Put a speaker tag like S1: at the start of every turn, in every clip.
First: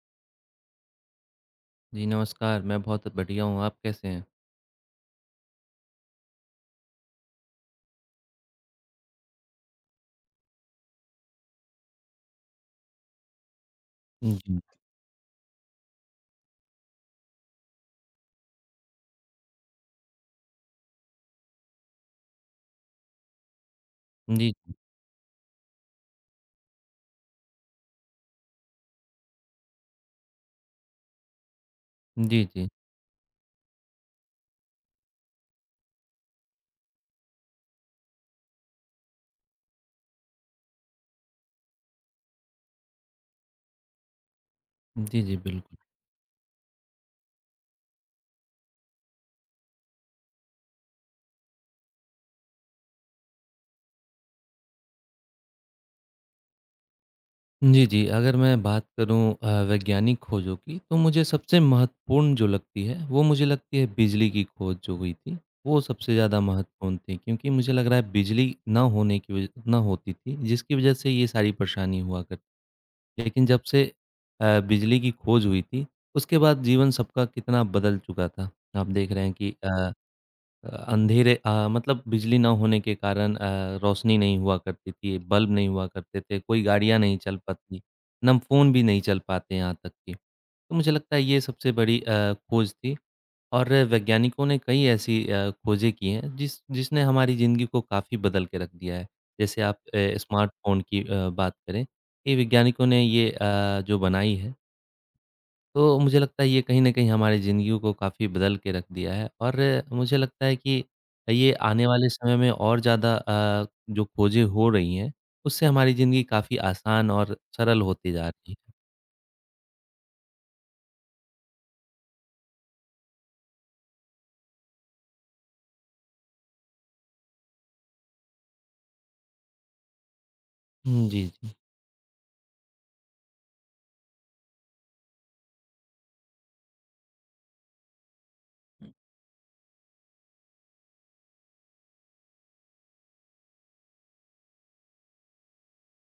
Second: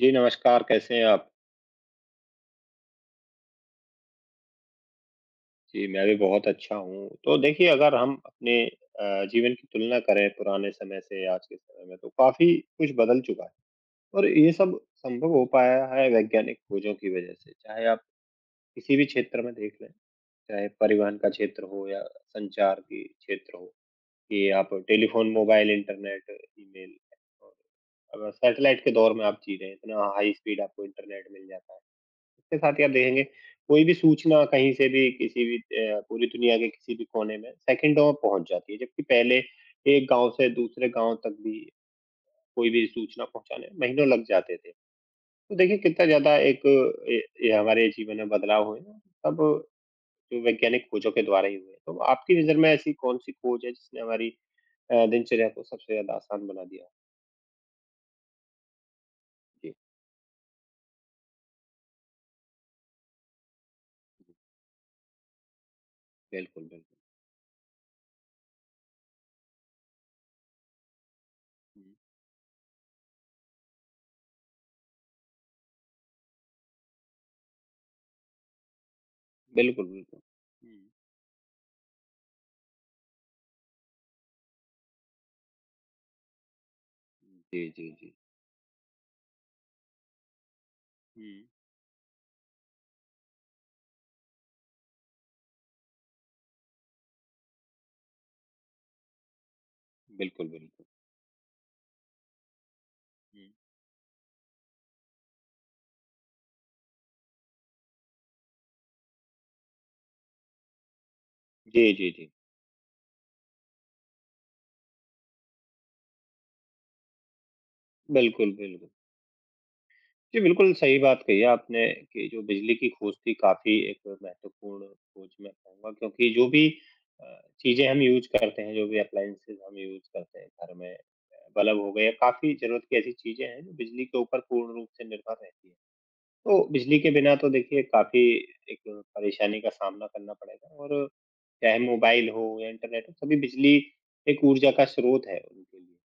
S1: जी, नमस्कार, कैसे हैं आप?
S2: जी, नमस्कार। मैं बहुत बढ़िया हूँ, आप कैसे हैं?
S1: जी, मैं भी बहुत अच्छा हूँ। तो देखिए, अगर हम अपने जीवन की तुलना करें पुराने समय से आज के समय में, तो काफ़ी कुछ बदल चुका है और ये
S2: जी।
S1: सब संभव हो पाया है वैज्ञानिक खोजों की वजह से। चाहे आप किसी भी क्षेत्र में देख लें, चाहे परिवहन का क्षेत्र हो या संचार की क्षेत्र हो, कि
S2: जी,
S1: आप टेलीफ़ोन, मोबाइल, इंटरनेट, ईमेल और अगर सैटेलाइट के दौर में आप जी रहे हैं, इतना हाई स्पीड आपको इंटरनेट मिल जाता है।
S2: जी,
S1: इसके
S2: जी।
S1: साथ ही आप देखेंगे कोई भी सूचना कहीं से भी किसी भी पूरी दुनिया के किसी भी कोने में सेकंडों में पहुँच जाती है, जबकि पहले एक गाँव से दूसरे गाँव तक भी कोई भी सूचना पहुँचाने में महीनों लग जाते थे।
S2: जी, जी,
S1: तो
S2: बिल्कुल।
S1: देखिए कितना ज़्यादा एक ये हमारे जीवन में बदलाव हुए हैं, सब जो वैज्ञानिक खोजों के द्वारा ही हुए हैं। तो आपकी नज़र में ऐसी कौन-सी खोज है जिसने हमारी दिनचर्या को सबसे ज़्यादा आसान बना दिया?
S2: जी, जी, अगर मैं बात करूँ
S1: जी।
S2: वैज्ञानिक खोजों की, तो मुझे सबसे महत्वपूर्ण जो लगती है, वो मुझे लगती है बिजली
S1: जी,
S2: की खोज जो हुई थी, वो सबसे ज़्यादा
S1: बिल्कुल,
S2: महत्वपूर्ण
S1: बिल्कुल।
S2: थी। क्योंकि मुझे लग रहा है बिजली ना होने की वज ना होती थी, जिसकी वजह से ये सारी
S1: हुँ,
S2: परेशानी हुआ करती। लेकिन जब से बिजली की खोज हुई थी, उसके बाद जीवन सबका कितना बदल चुका था। आप देख रहे हैं कि
S1: बिल्कुल, बिल्कुल। हुँ,
S2: अंधेरे, मतलब बिजली ना होने के कारण रोशनी नहीं हुआ करती थी, बल्ब नहीं हुआ करते थे, कोई गाड़ियाँ नहीं चल
S1: जी,
S2: पाती,
S1: जी, जी।
S2: नम फ़ोन भी नहीं चल पाते यहाँ तक कि। तो मुझे लगता है
S1: हुँ,
S2: ये सबसे बड़ी खोज थी और वैज्ञानिकों ने कई ऐसी खोजें की हैं जिसने हमारी ज़िंदगी को काफ़ी बदल के रख दिया है। जैसे आप
S1: बिल्कुल,
S2: स्मार्टफ़ोन
S1: बिल्कुल।
S2: की बात करें, ये वैज्ञानिकों ने ये
S1: हुँ।
S2: जो बनाई है तो मुझे लगता है ये कहीं न कहीं हमारी ज़िंदगियों को काफ़ी बदल के रख दिया है और मुझे लगता है कि ये आने
S1: जी,
S2: वाले
S1: जी, जी।
S2: समय में और ज़्यादा जो खोजें हो रही हैं, उससे हमारी ज़िंदगी काफ़ी आसान और सरल होती जा रही
S1: बिल्कुल,
S2: है।
S1: बिल्कुल। जी, बिल्कुल सही बात कही है आपने कि जो बिजली की खोज थी काफ़ी एक महत्वपूर्ण खोज मैं कहूँगा क्योंकि जो भी चीज़ें हम यूज़ करते हैं, जो भी अप्लायंसेस हम यूज़ करते हैं घर में
S2: जी, जी।
S1: बल्ब हो गए, काफ़ी ज़रूरत की ऐसी चीज़ें हैं जो बिजली के ऊपर पूर्ण रूप से निर्भर रहती हैं। तो बिजली के बिना तो देखिए काफ़ी एक परेशानी का सामना करना पड़ेगा और चाहे मोबाइल हो या इंटरनेट हो, सभी बिजली एक ऊर्जा का स्रोत है उनके लिए।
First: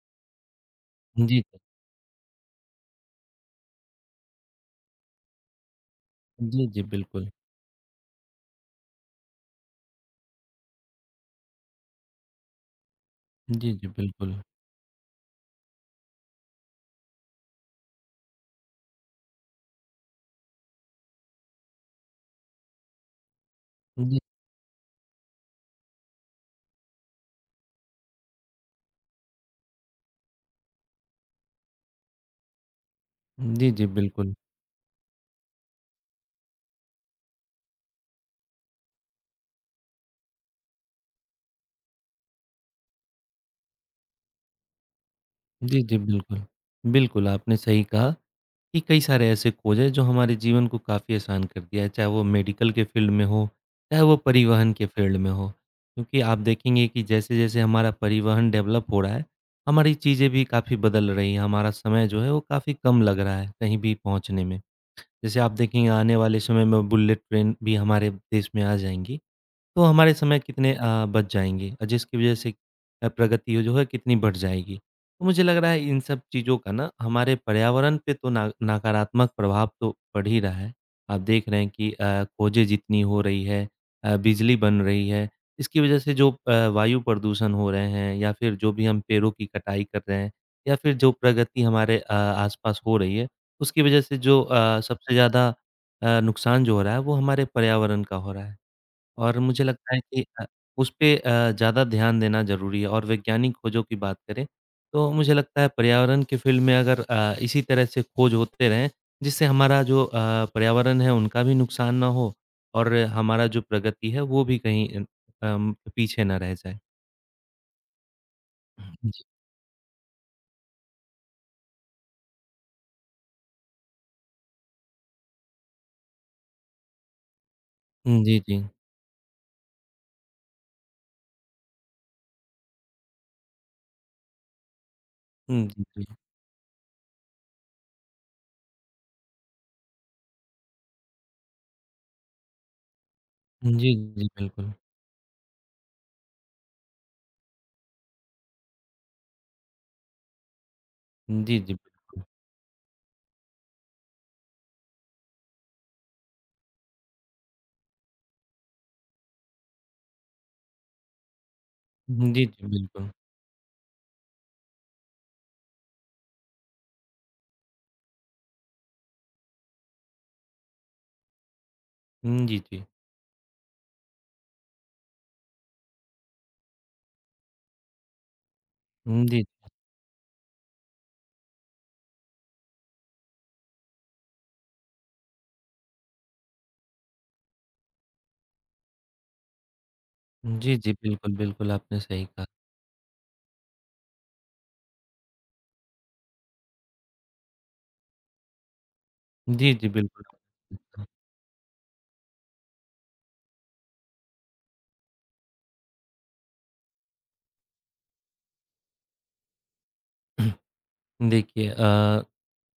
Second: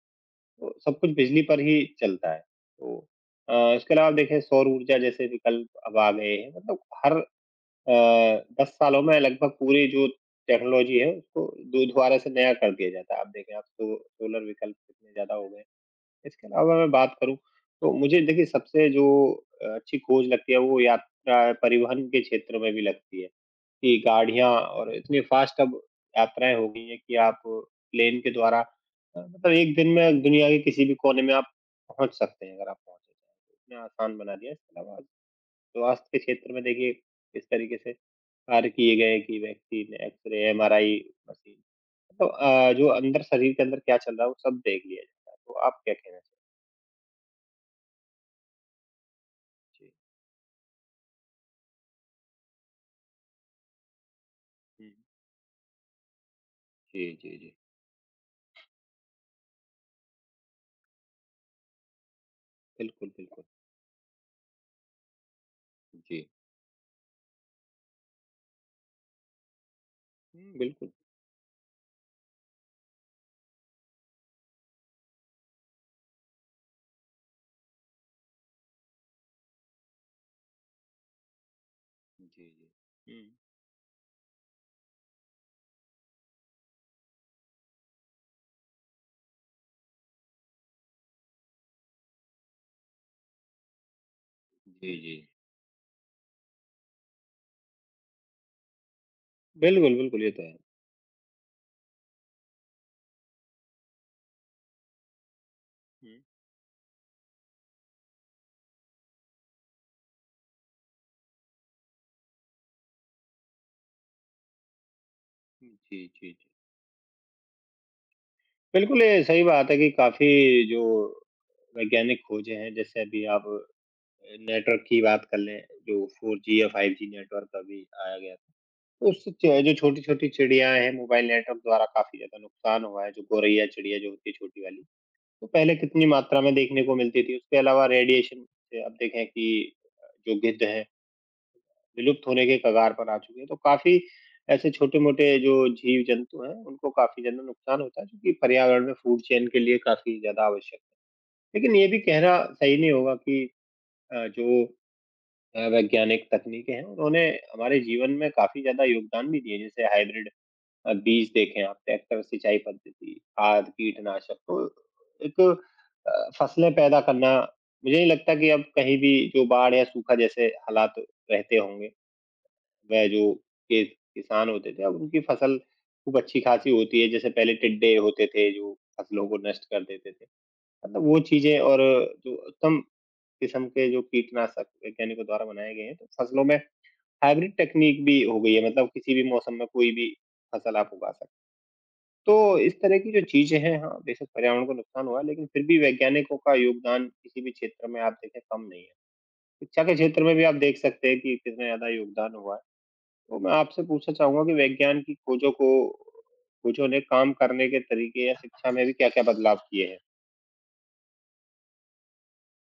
S1: तो सब कुछ
S2: जी,
S1: बिजली पर ही चलता है। तो इसके अलावा आप देखें सौर ऊर्जा जैसे विकल्प अब आ गए हैं
S2: जी,
S1: मतलब
S2: जी,
S1: हर
S2: बिल्कुल।
S1: अ, 10 सालों में लगभग पूरी जो टेक्नोलॉजी है उसको दो दोबारा से नया कर दिया जाता है। आप देखें आप
S2: जी, जी,
S1: सो
S2: बिल्कुल।
S1: सोलर विकल्प कितने ज़्यादा हो गए हैं। इसके अलावा मैं बात करूँ, तो मुझे देखिए सबसे जो अच्छी खोज लगती है वो यात्रा परिवहन के क्षेत्र में भी लगती है, कि
S2: जी,
S1: गाड़ियाँ और इतनी फास्ट अब यात्राएँ हो गई हैं कि आप प्लेन के द्वारा मतलब एक दिन में दुनिया के किसी भी कोने में आप पहुँच सकते हैं अगर आप पहुँचना चाहें तो,
S2: जी,
S1: इतना
S2: जी,
S1: आसान
S2: बिल्कुल।
S1: बना दिया है। इसके अलावा स्वास्थ्य के क्षेत्र में देखिए किस तरीके से कार्य किए गए हैं कि वैक्सीन, एक्स-रे, एमआरआई मशीन मतलब जो अंदर शरीर के अंदर क्या चल रहा है वो सब देख लिया जाता है, तो आप
S2: जी,
S1: क्या
S2: जी,
S1: कहना
S2: बिल्कुल।
S1: चाहेंगे?
S2: बिल्कुल, आपने सही कहा। कि कई सारे ऐसे खोज
S1: जी,
S2: हैं जो हमारे जीवन को काफ़ी आसान कर दिया है, चाहे वो मेडिकल के फील्ड में हो, चाहे वो परिवहन के
S1: हुँ।
S2: फील्ड में हो। क्योंकि आप देखेंगे कि
S1: जी, जी, जी।
S2: जैसे-जैसे हमारा परिवहन डेवलप हो रहा है, हमारी चीज़ें भी काफ़ी बदल रही हैं, हमारा समय जो है वो काफ़ी कम
S1: बिल्कुल,
S2: लग रहा
S1: बिल्कुल।
S2: है कहीं भी पहुँचने में। जैसे आप देखेंगे आने
S1: जी।
S2: वाले समय में बुलेट ट्रेन भी हमारे देश में आ जाएँगी। तो हमारे समय
S1: हुँ,
S2: कितने
S1: बिल्कुल।
S2: बच जाएँगे, जिसकी वजह से प्रगति जो है कितनी बढ़ जाएगी। तो मुझे लग रहा है इन सब चीज़ों का ना हमारे पर्यावरण पे तो ना नकारात्मक प्रभाव तो पड़ ही रहा है। आप देख रहे हैं कि
S1: जी, जी।
S2: खोजें जितनी हो
S1: हुँ।
S2: रही है, बिजली बन रही है, इसकी वजह से जो वायु प्रदूषण हो रहे हैं या फिर जो भी हम पेड़ों की कटाई कर रहे हैं या फिर जो प्रगति हमारे आस-पास हो रही है, उसकी वजह से जो
S1: जी,
S2: सबसे
S1: जी।
S2: ज़्यादा नुकसान जो हो रहा है वो हमारे पर्यावरण का हो रहा है। और मुझे लगता
S1: बिल्कुल,
S2: है
S1: बिल्कुल,
S2: कि
S1: ये तो है।
S2: उस पे ज़्यादा ध्यान देना ज़रूरी है और वैज्ञानिक खोजों की बात करें, तो मुझे लगता है
S1: हुँ।
S2: पर्यावरण की फ़ील्ड में अगर इसी तरह से खोज होते रहें, जिससे हमारा जो पर्यावरण है उनका भी नुकसान ना हो और हमारा जो प्रगति है वो भी कहीं
S1: जी, जी,
S2: पीछे
S1: जी।
S2: ना रह जाए।
S1: बिल्कुल, ये
S2: जी।
S1: सही बात है कि काफ़ी जो वैज्ञानिक खोजें हैं, जैसे अभी आप नेटवर्क की बात कर लें, जो 4G या 5G नेटवर्क अभी आया गया
S2: जी,
S1: था।
S2: जी।
S1: तो उससे क्या है, जो छोटी-छोटी चिड़ियाँ हैं, मोबाइल नेटवर्क द्वारा काफ़ी ज़्यादा नुकसान हुआ है, जो गौरैया चिड़िया जो होती है, छोटी वाली। तो
S2: हुँ,
S1: पहले
S2: जी, जी।
S1: कितनी मात्रा में देखने को मिलती थी। उसके अलावा रेडिएशन से अब देखें कि जो गिद्ध हैं, विलुप्त होने के कगार पर आ चुके हैं। तो
S2: जी,
S1: काफ़ी
S2: जी,
S1: ऐसे
S2: बिल्कुल।
S1: छोटे-मोटे जो जीव-जंतु हैं, उनको काफ़ी ज़्यादा नुकसान होता है, जो कि पर्यावरण में फूड चेन के लिए काफ़ी ज़्यादा आवश्यक है।
S2: जी, जी,
S1: लेकिन ये भी
S2: बिल्कुल।
S1: कहना सही नहीं होगा कि अ, जो वैज्ञानिक तकनीकें हैं, उन्होंने हमारे जीवन में काफ़ी ज़्यादा योगदान भी दिए। जैसे हाइब्रिड बीज देखे हैं आप, ट्रैक्टर
S2: जी, जी,
S1: सिंचाई
S2: बिल्कुल।
S1: पद्धति, खाद, कीटनाशक तो एक फसलें पैदा करना मुझे नहीं लगता कि अब कहीं भी जो बाढ़ या सूखा जैसे हालात रहते होंगे,
S2: हुँ, जी, जी।
S1: वह जो कि किसान होते थे, अब उनकी फसल खूब अच्छी-खासी होती है। जैसे पहले टिड्डे होते थे जो
S2: हुँ,
S1: फसलों को
S2: जी।
S1: नष्ट कर देते थे। मतलब वो चीज़ें और जो उत्तम किस्म के जो कीटनाशक वैज्ञानिकों द्वारा बनाए गए हैं, तो फसलों में हाइब्रिड टेक्नीक भी हो गई है मतलब किसी भी मौसम में कोई भी
S2: जी,
S1: फसल आप
S2: जी,
S1: उगा सकते
S2: बिल्कुल, बिल्कुल आपने सही
S1: तो
S2: कहा।
S1: इस तरह की जो चीज़ें हैं, हाँ, बेशक पर्यावरण को नुकसान हुआ है, लेकिन फिर भी वैज्ञानिकों का योगदान किसी भी क्षेत्र में आप देखें कम नहीं है।
S2: जी,
S1: शिक्षा
S2: जी,
S1: के क्षेत्र
S2: बिल्कुल।
S1: में भी आप देख सकते हैं कि कितना ज़्यादा योगदान हुआ है। तो मैं आपसे पूछना चाहूँगा कि विज्ञान की खोजों को खोजों ने काम करने के तरीके या शिक्षा में भी क्या-क्या बदलाव किए हैं?
S2: देखिए,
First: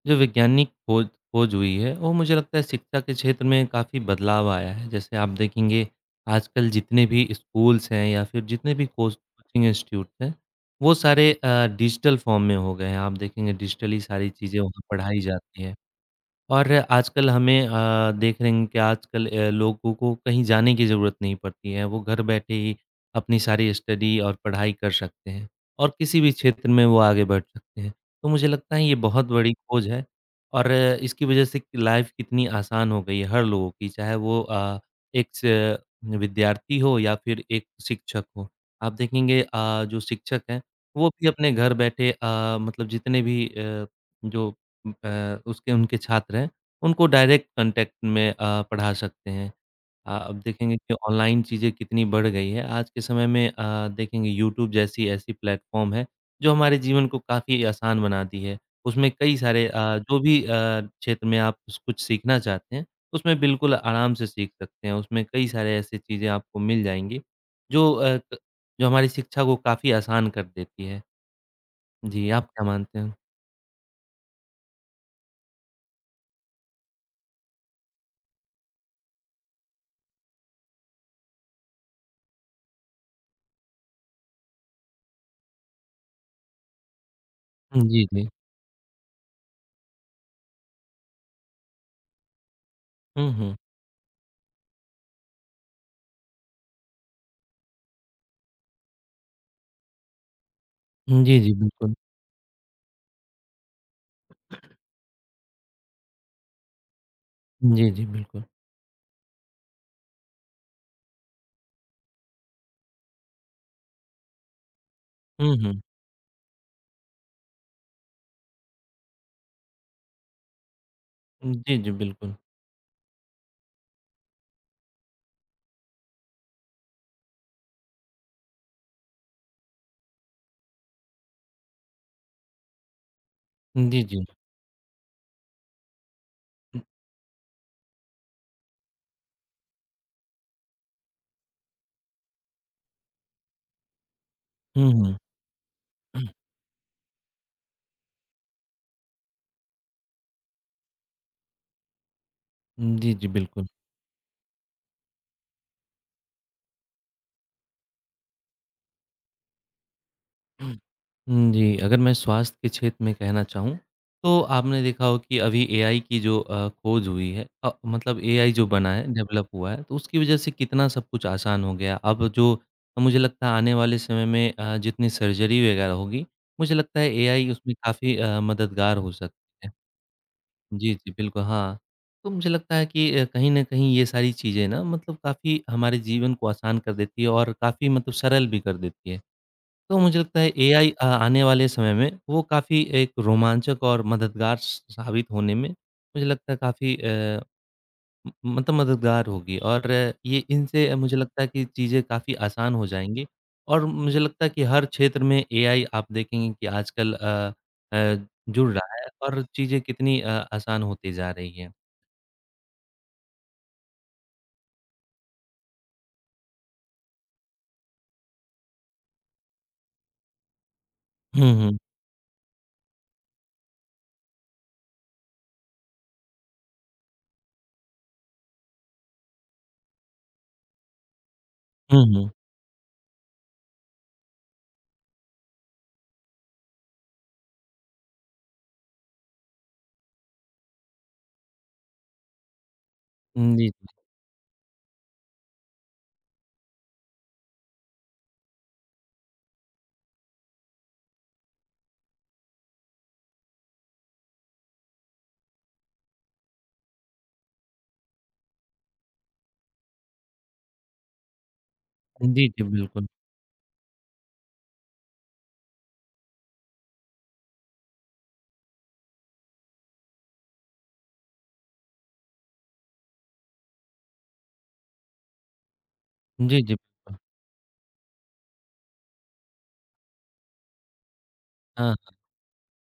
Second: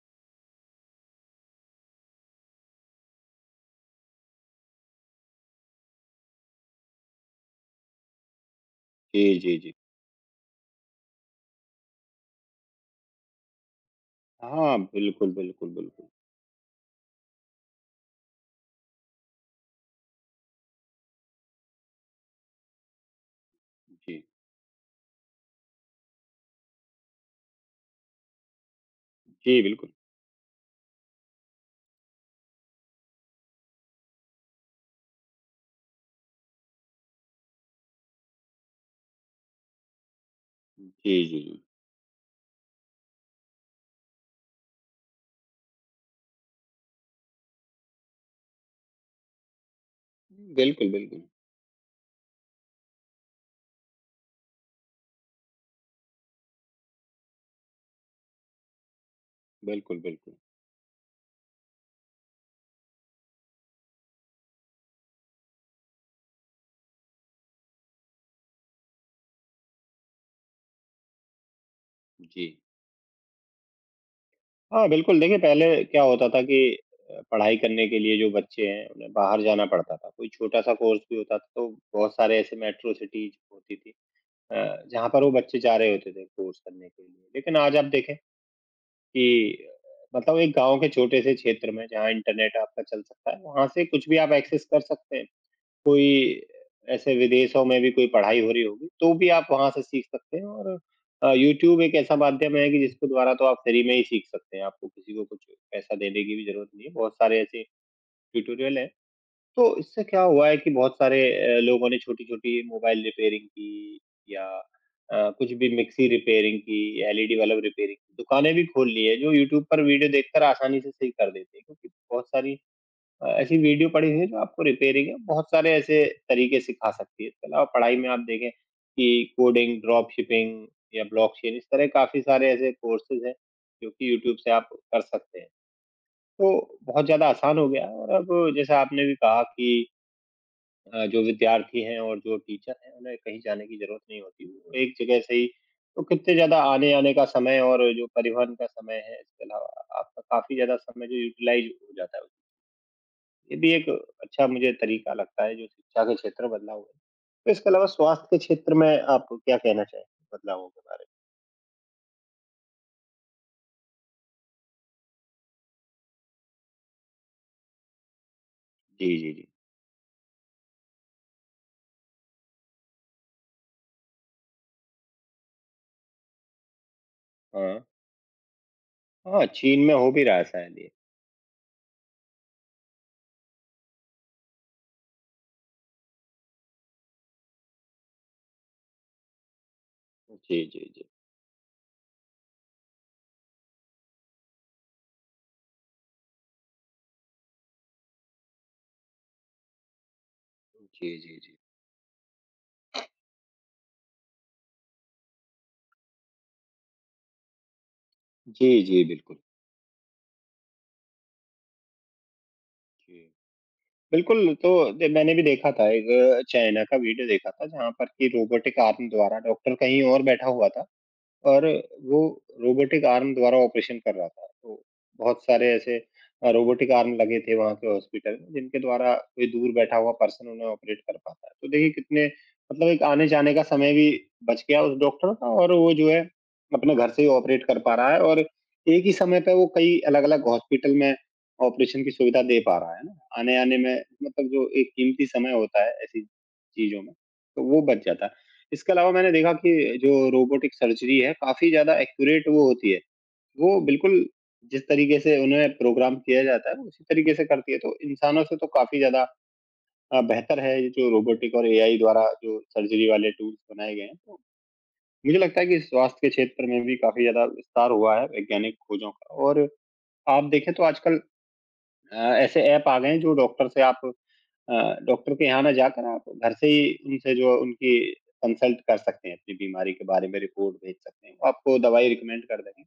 S2: जो वैज्ञानिक खोज खोज हुई है वो मुझे लगता है शिक्षा के क्षेत्र में काफ़ी बदलाव आया है। जैसे आप देखेंगे आजकल जितने भी स्कूल्स हैं या फिर जितने भी कोच
S1: जी, जी,
S2: कोचिंग
S1: जी।
S2: इंस्टीट्यूट हैं, वो सारे डिजिटल फ़ॉर्म में हो गए हैं। आप देखेंगे डिजिटली सारी चीज़ें
S1: हाँ,
S2: वहाँ पढ़ाई
S1: बिल्कुल,
S2: जाती
S1: बिल्कुल,
S2: हैं।
S1: बिल्कुल।
S2: और आजकल हमें देख रहे हैं कि आजकल लोगों को कहीं जाने की ज़रूरत नहीं पड़ती है। वो घर बैठे ही अपनी सारी स्टडी
S1: जी,
S2: और पढ़ाई कर सकते हैं और किसी भी क्षेत्र में वो आगे बढ़ सकते हैं। तो मुझे लगता है ये बहुत बड़ी
S1: जी,
S2: खोज
S1: बिल्कुल।
S2: है और इसकी वज़ह से लाइफ़ कितनी आसान हो गई है हर लोगों की, चाहे वो एक स विद्यार्थी हो या फिर एक शिक्षक हो। आप देखेंगे जो शिक्षक हैं, वो
S1: जी,
S2: भी
S1: जी,
S2: अपने
S1: जी।
S2: घर बैठे, मतलब जितने भी जो उसके उनके छात्र हैं, उनको डायरेक्ट कॉन्टैक्ट में पढ़ा सकते हैं। अब देखेंगे
S1: बिल्कुल,
S2: कि
S1: बिल्कुल।
S2: ऑनलाइन चीज़ें कितनी बढ़ गई है। आज के समय में देखेंगे यूट्यूब जैसी ऐसी प्लेटफ़ॉर्म है, जो हमारे जीवन को काफ़ी आसान बना दी है। उसमें कई सारे
S1: बिल्कुल,
S2: जो
S1: बिल्कुल।
S2: भी क्षेत्र में आप स कुछ सीखना चाहते हैं, उसमें बिल्कुल आराम से सीख सकते हैं। उसमें कई सारे ऐसी चीज़ें आपको मिल जाएँगी, जो क जो हमारी शिक्षा को काफ़ी आसान कर देती है। जी, आप
S1: जी।
S2: क्या मानते हैं?
S1: हाँ, बिल्कुल। देखिए, पहले क्या होता था कि पढ़ाई करने के लिए जो बच्चे हैं, उन्हें बाहर जाना पड़ता था। कोई छोटा-सा कोर्स भी होता था, तो बहुत सारे ऐसे मेट्रो सिटीज़ होती थी अ, जहाँ पर वो बच्चे जा रहे होते थे कोर्स करने के लिए। लेकिन आज
S2: हुँ,
S1: आप
S2: जी,
S1: देखें
S2: जी।
S1: कि मतलब एक गाँव के छोटे से क्षेत्र में, जहाँ इंटरनेट आपका चल
S2: हुँ,
S1: सकता है,
S2: हुँ।
S1: वहाँ से कुछ भी आप एक्सेस कर सकते हैं। कोई ऐसे विदेशों में भी कोई पढ़ाई हो रही होगी, तो भी आप वहाँ से सीख सकते हैं और
S2: जी, जी,
S1: यूट्यूब
S2: बिल्कुल।
S1: एक ऐसा माध्यम है कि जिसके द्वारा तो आप फ्री में ही सीख सकते हैं, आपको किसी को कुछ पैसा देने की भी ज़रूरत नहीं है, बहुत सारे ऐसे
S2: जी, जी, बिल्कुल।
S1: ट्यूटोरियल हैं। तो इससे क्या हुआ है कि बहुत सारे लोगों ने छोटी-छोटी मोबाइल रिपेयरिंग की या कुछ
S2: हुँ,
S1: भी
S2: हुँ।
S1: मिक्सी रिपेयरिंग की, एलईडी बल्ब रिपेयरिंग की दुकानें भी खोल ली है, जो यूट्यूब पर वीडियो देखकर आसानी से सही कर देते हैं,
S2: जी,
S1: क्योंकि
S2: जी,
S1: बहुत
S2: बिल्कुल।
S1: सारी ऐसी वीडियो पड़ी हुई है जो आपको रिपेयरिंग के बहुत सारे ऐसे तरीके सिखा सकती है। इसके अलावा पढ़ाई में आप देखें कि कोडिंग, ड्रॉप शिपिंग या ब्लॉकचेन इस तरह काफ़ी सारे ऐसे कोर्सेज़ हैं, जो
S2: जी,
S1: कि
S2: जी।
S1: यूट्यूब से आप कर सकते हैं। तो बहुत ज़्यादा आसान हो गया है और अब जैसा आपने भी कहा कि जो विद्यार्थी हैं और जो टीचर हैं, उन्हें कहीं जाने की ज़रूरत नहीं होती। वो
S2: हुँ,
S1: एक
S2: हुँ।
S1: जगह से ही तो कितने ज़्यादा आने-जाने का समय और जो परिवहन का समय है, इसके अलावा आपका काफ़ी ज़्यादा समय जो यूटिलाइज़ हो जाता है।
S2: जी, जी,
S1: ये
S2: बिल्कुल।
S1: भी एक अच्छा मुझे तरीका लगता है जो शिक्षा के क्षेत्र में बदलाव हुए। तो इसके अलावा स्वास्थ्य के क्षेत्र में आप क्या कहना चाहेंगे बदलावों के बारे
S2: हुँ, जी, अगर मैं स्वास्थ्य के क्षेत्र में कहना चाहूँ, तो आपने देखा हो कि अभी एआई की जो खोज हुई है, मतलब एआई जो बना है,
S1: जी, जी,
S2: डेवलप
S1: जी।
S2: हुआ है, तो उसकी वजह से कितना सब कुछ आसान हो गया। अब जो मुझे लगता है आने वाले समय में जितनी सर्जरी वगैरह होगी, मुझे लगता है एआई
S1: हाँ।
S2: उसमें
S1: में?
S2: काफ़ी मददगार हो
S1: हाँ,
S2: सकती
S1: हाँ
S2: है।
S1: चीन में हो भी रहा है शायद ये।
S2: जी, जी, बिल्कुल, हाँ। तो मुझे लगता है कि कहीं न कहीं ये सारी चीज़ें ना मतलब काफ़ी हमारे जीवन को आसान कर देती है और काफ़ी मतलब सरल भी कर देती है। तो मुझे लगता है
S1: जी, जी,
S2: एआई
S1: जी।
S2: आने वाले समय में वो काफ़ी एक रोमांचक और मददगार स साबित होने में मुझे लगता है काफ़ी म मतलब मददगार होगी और ये इनसे
S1: जी,
S2: मुझे
S1: जी,
S2: लगता है
S1: जी।
S2: कि चीज़ें काफ़ी आसान हो जाएँगी और मुझे लगता है कि हर क्षेत्र में एआई आप देखेंगे कि आजकल जुड़
S1: जी,
S2: रहा
S1: जी,
S2: है
S1: बिल्कुल।
S2: और चीज़ें कितनी आसान होती जा रही हैं।
S1: जी। बिल्कुल, तो दे मैंने भी देखा था एक चाइना का वीडियो देखा था जहाँ पर कि रोबोटिक आर्म द्वारा डॉक्टर कहीं और बैठा हुआ था।
S2: हुँ,
S1: और
S2: हुँ।
S1: वो रोबोटिक आर्म द्वारा ऑपरेशन कर रहा था। तो बहुत सारे ऐसे रोबोटिक आर्म लगे थे वहाँ के हॉस्पिटल में, जिनके द्वारा कोई दूर बैठा हुआ पर्सन उन्हें ऑपरेट कर पाता है। तो देखिए
S2: हुँ,
S1: कितने
S2: हुँ।
S1: मतलब एक आने-जाने का समय भी बच गया उस डॉक्टर का और वो जो है अपने घर से ही ऑपरेट कर पा रहा है और एक ही समय पे वो कई अलग-अलग हॉस्पिटल में ऑपरेशन की सुविधा दे पा रहा है ना।
S2: हुँ, जी,
S1: आने-आने में
S2: जी।
S1: मतलब जो एक कीमती समय होता है ऐसी चीज़ों में, तो वो बच जाता है। इसके अलावा मैंने देखा कि जो रोबोटिक सर्जरी है, काफ़ी ज़्यादा एक्यूरेट वो होती है। वो बिल्कुल जिस तरीके से उन्हें प्रोग्राम किया जाता है, वो उसी तरीके से करती है। तो इंसानों से तो काफ़ी ज़्यादा बेहतर है ये जो रोबोटिक और एआई द्वारा
S2: जी,
S1: जो
S2: जी, बिल्कुल।
S1: सर्जरी वाले टूल्स बनाए गए हैं। तो मुझे लगता है कि स्वास्थ्य के क्षेत्र में भी काफ़ी ज़्यादा विस्तार हुआ है वैज्ञानिक खोजों का और आप देखें तो आजकल ऐसे ऐप आ गए हैं जो डॉक्टर से आप डॉक्टर के यहाँ ना जाकर आप घर
S2: जी,
S1: से
S2: जी,
S1: ही
S2: बिल्कुल।
S1: उनसे जो उनकी कंसल्ट कर सकते हैं, अपनी बीमारी के बारे में रिपोर्ट भेज सकते हैं, वो आपको
S2: हाँ।
S1: दवाई रिकमेंड कर देंगे।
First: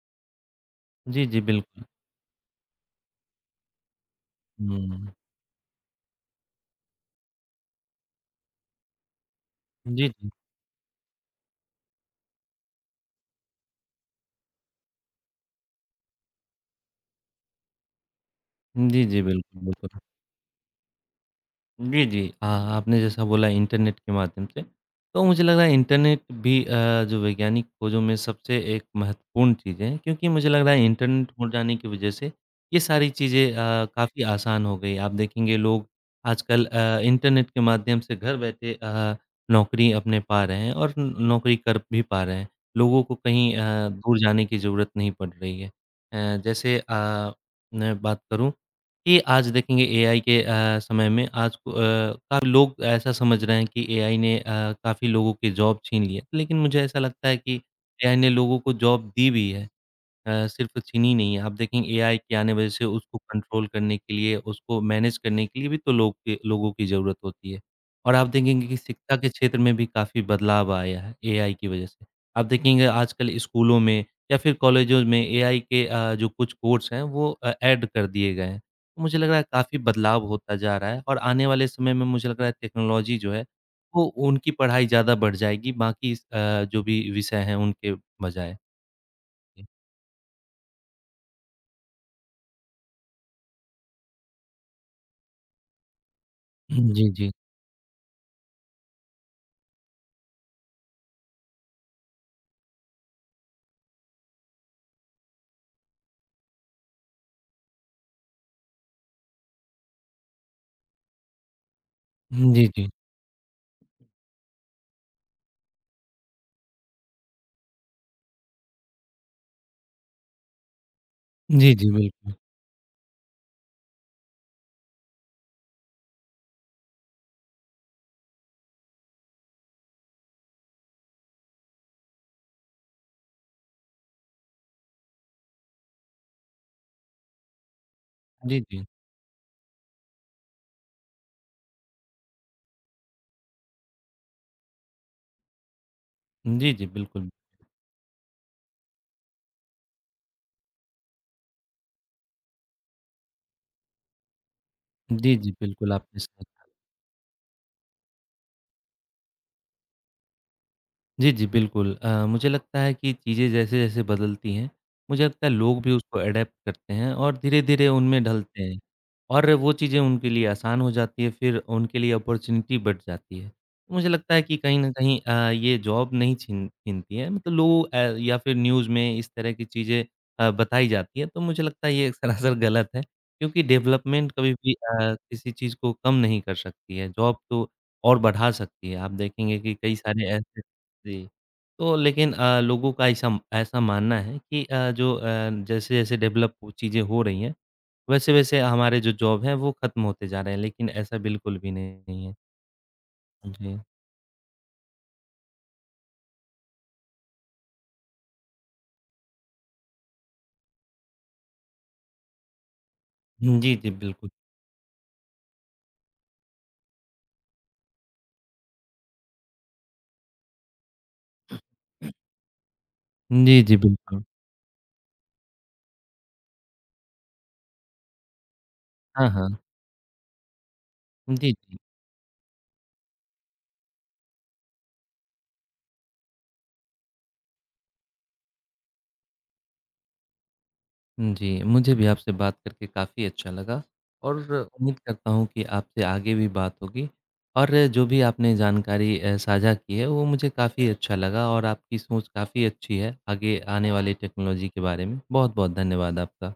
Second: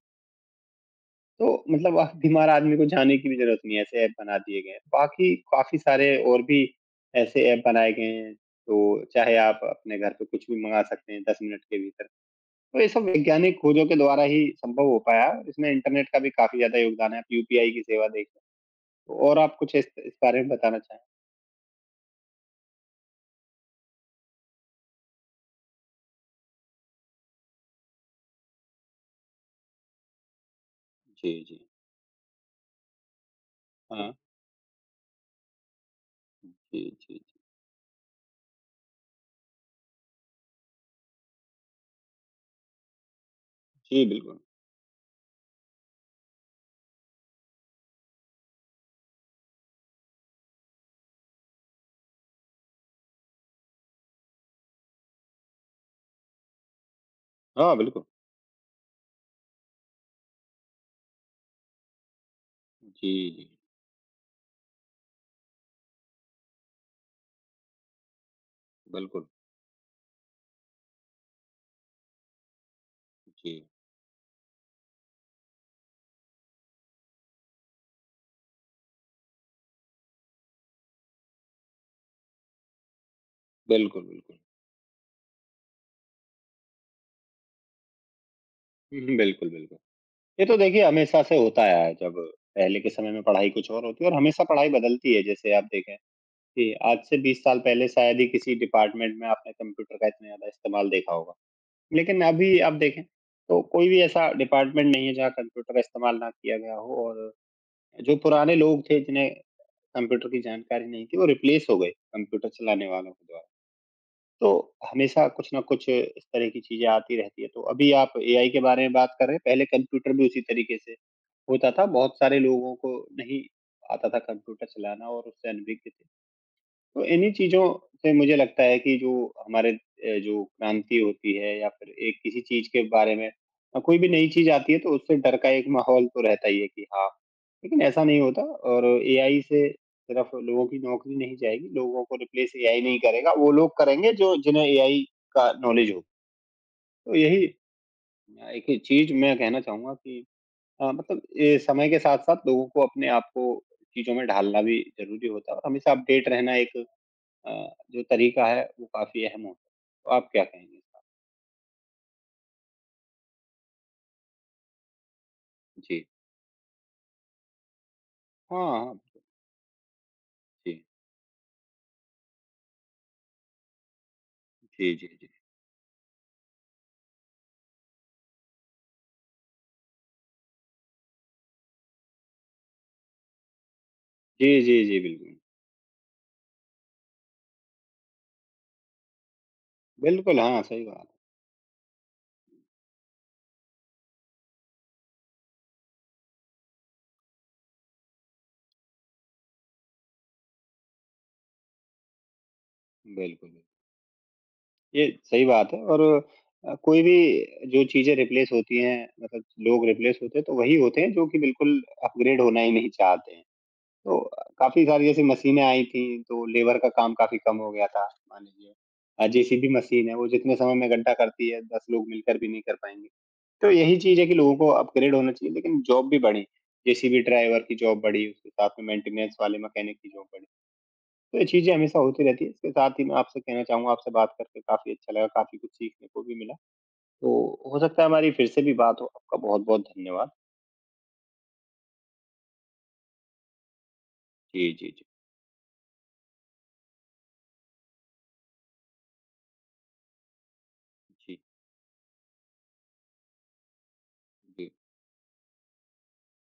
S2: जी, जी,
S1: तो
S2: बिल्कुल।
S1: मतलब आप बीमार आदमी को जाने की भी ज़रूरत नहीं है, ऐसे ऐप बना दिए गए हैं।
S2: हुँ।
S1: बाकी काफ़ी सारे और भी ऐसे ऐप बनाए गए हैं, तो चाहे आप अपने
S2: जी,
S1: घर पे
S2: जी।
S1: कुछ भी मँगा सकते हैं 10 मिनट के भीतर। तो ये सब वैज्ञानिक खोजों के द्वारा ही संभव हो पाया, इसमें इंटरनेट का भी काफ़ी ज़्यादा योगदान है, आप यूपीआई की सेवा देख रहे हैं।
S2: जी, जी,
S1: तो और आप
S2: बिल्कुल,
S1: कुछ इस
S2: बिल्कुल।
S1: इस बारे में बताना चाहें?
S2: जी, जी। आपने जैसा बोला इंटरनेट के माध्यम से, तो मुझे लग रहा है इंटरनेट भी जो वैज्ञानिक खोजों में सबसे एक महत्वपूर्ण चीज़ है क्योंकि मुझे लग रहा है
S1: जी,
S2: इंटरनेट हो
S1: जी।
S2: जाने की वजह से ये सारी चीज़ें
S1: हाँ।
S2: काफ़ी आसान हो गई। आप देखेंगे लोग आजकल
S1: जी, जी।
S2: इंटरनेट के माध्यम से घर बैठे नौकरी अपने पा रहे हैं और न नौकरी कर भी पा रहे हैं। लोगों को कहीं
S1: जी,
S2: दूर
S1: बिल्कुल।
S2: जाने की ज़रूरत नहीं पड़ रही है। जैसे मैं बात करूँ ये आज देखेंगे एआई के समय में आज को काफ़ी लोग ऐसा समझ रहे हैं कि एआई ने काफ़ी लोगों की जॉब छीन ली है। लेकिन मुझे ऐसा लगता है कि
S1: हाँ, बिल्कुल।
S2: एआई ने लोगों को जॉब दी भी है। सिर्फ़ चीनी नहीं है, आप देखेंगे एआई के आने वजह से
S1: जी,
S2: उसको
S1: जी।
S2: कंट्रोल करने के लिए, उसको मैनेज करने के लिए भी तो लोगों की ज़रूरत होती है। और आप देखेंगे कि शिक्षा
S1: बिल्कुल,
S2: के क्षेत्र में भी काफ़ी बदलाव आया है एआई की वजह से। आप देखेंगे आजकल
S1: जी।
S2: स्कूलों में या फिर कॉलेजों में एआई के जो कुछ कोर्स हैं वो ऐड कर दिए गए हैं। तो मुझे लग रहा है काफ़ी बदलाव होता जा रहा है और आने वाले समय में मुझे लग रहा है टेक्नोलॉजी जो है, वो
S1: बिल्कुल, बिल्कुल।
S2: उनकी पढ़ाई ज़्यादा बढ़ जाएगी, बाकी इस जो भी विषय हैं उनके बजाय।
S1: हुँ, बिल्कुल, बिल्कुल। ये तो देखिए हमेशा से होता आया है, जब पहले के समय में पढ़ाई कुछ और होती है और हमेशा पढ़ाई बदलती है। जैसे आप देखें कि आज
S2: जी,
S1: से
S2: जी।
S1: 20 साल पहले शायद ही किसी डिपार्टमेंट में आपने कंप्यूटर का इतना ज़्यादा इस्तेमाल देखा होगा। लेकिन अभी आप देखें तो कोई भी ऐसा डिपार्टमेंट नहीं है जहाँ कंप्यूटर का इस्तेमाल ना किया गया हो और जो पुराने लोग थे जिन्हें कंप्यूटर की जानकारी नहीं थी, वो रिप्लेस हो गए कंप्यूटर
S2: जी,
S1: चलाने
S2: जी।
S1: वालों के द्वारा। तो हमेशा कुछ ना कुछ इस तरह की चीज़ें आती रहती है। तो अभी आप एआई के बारे में बात कर रहे हैं, पहले कंप्यूटर भी उसी तरीके से होता
S2: जी,
S1: था।
S2: जी,
S1: बहुत
S2: बिल्कुल।
S1: सारे लोगों को नहीं आता था कंप्यूटर चलाना और उससे अनभिज्ञ थे। तो इन्हीं चीज़ों से मुझे लगता है कि जो हमारे जो क्रांति होती है या फिर एक किसी चीज़ के बारे में कोई भी नई चीज़ आती है तो उससे डर का एक माहौल तो रहता ही है कि हाँ, लेकिन ऐसा नहीं होता
S2: जी,
S1: और
S2: जी।
S1: एआई से सिर्फ लोगों की नौकरी नहीं जाएगी, लोगों को रिप्लेस एआई नहीं करेगा, वो लोग करेंगे जो जिन्हें एआई का नॉलेज हो।
S2: जी, जी,
S1: तो
S2: बिल्कुल।
S1: यही एक ही चीज़ मैं कहना चाहूँगा कि मतलब ये समय के साथ-साथ लोगों को अपने आप को चीज़ों में ढालना भी ज़रूरी
S2: जी, जी,
S1: होता है और हमेशा
S2: बिल्कुल, आपने
S1: अपडेट
S2: सही
S1: रहना एक अ, जो तरीका है वो काफ़ी अहम होता है। तो आप क्या कहेंगे इस पर?
S2: जी, जी, बिल्कुल। मुझे लगता है कि चीज़ें जैसे-जैसे बदलती हैं, मुझे लगता है लोग भी
S1: जी।
S2: उसको एडैप्ट करते हैं और धीरे-धीरे उनमें ढलते हैं
S1: हाँ, हाँ,
S2: और वो चीज़ें उनके लिए आसान
S1: जी।
S2: हो जाती है, फिर उनके लिए अपॉर्च्युनिटी बढ़ जाती है। मुझे लगता है कि कहीं न
S1: जी, जी,
S2: कहीं
S1: जी।
S2: ये जॉब नहीं छीनती है, मतलब लोग या फिर न्यूज़ में इस तरह की चीज़ें बताई जाती हैं, तो मुझे लगता है ये सरासर गलत है क्योंकि डेवलपमेंट
S1: जी,
S2: कभी भी
S1: जी, जी, बिल्कुल।
S2: किसी चीज़ को कम नहीं कर सकती है, जॉब तो और बढ़ा सकती है। आप देखेंगे कि कई सारे
S1: बिल्कुल,
S2: ऐसे
S1: हाँ, सही बात
S2: जी। तो लेकिन लोगों का ऐसा ऐसा मानना है कि जैसे-जैसे डेवलप चीज़ें हो रही हैं, वैसे-वैसे हमारे जो जॉब हैं वो खत्म होते जा रहे हैं, लेकिन ऐसा बिल्कुल भी नहीं है।
S1: है। बिल्कुल, बिल्कुल।
S2: जी।
S1: ये सही बात है और कोई भी जो चीज़ें रिप्लेस होती हैं मतलब लोग रिप्लेस होते हैं तो वही होते हैं जो कि बिल्कुल अपग्रेड होना ही नहीं चाहते हैं।
S2: जी, जी,
S1: तो
S2: बिल्कुल।
S1: काफ़ी सारी जैसे मशीनें आई थी, तो लेबर का काम काफ़ी कम हो गया था, मान लीजिए। जेसीबी मशीन है, वो जितने समय में गड्ढा करती है, 10 लोग मिलकर भी नहीं कर पाएँगे।
S2: जी,
S1: तो
S2: जी,
S1: यही चीज़
S2: बिल्कुल।
S1: है कि लोगों को अपग्रेड होना चाहिए, लेकिन जॉब भी बढ़ी। जेसीबी ड्राइवर की जॉब बढ़ी, उसके साथ में
S2: हाँ,
S1: मेंटेनेंस वाले
S2: हाँ।
S1: मैकेनिक की जॉब बढ़ी। तो ये
S2: जी।
S1: चीज़ें
S2: जी
S1: हमेशा होती रहती हैं। इसके साथ ही मैं आपसे कहना चाहूँगा, आपसे बात करके काफ़ी अच्छा लगा, काफ़ी कुछ सीखने को भी मिला। तो हो सकता है हमारी फिर से भी बात हो। आपका बहुत-बहुत धन्यवाद।
S2: जी, मुझे भी आपसे बात करके काफ़ी अच्छा लगा और
S1: जी, जी,
S2: उम्मीद
S1: जी।
S2: करता हूँ कि आपसे आगे भी बात होगी और जो भी आपने जानकारी साझा की है वो मुझे काफ़ी अच्छा
S1: जी,
S2: लगा और आपकी सोच काफ़ी अच्छी है आगे आने वाली टेक्नोलॉजी
S1: जी।
S2: के बारे में। बहुत-बहुत धन्यवाद आपका।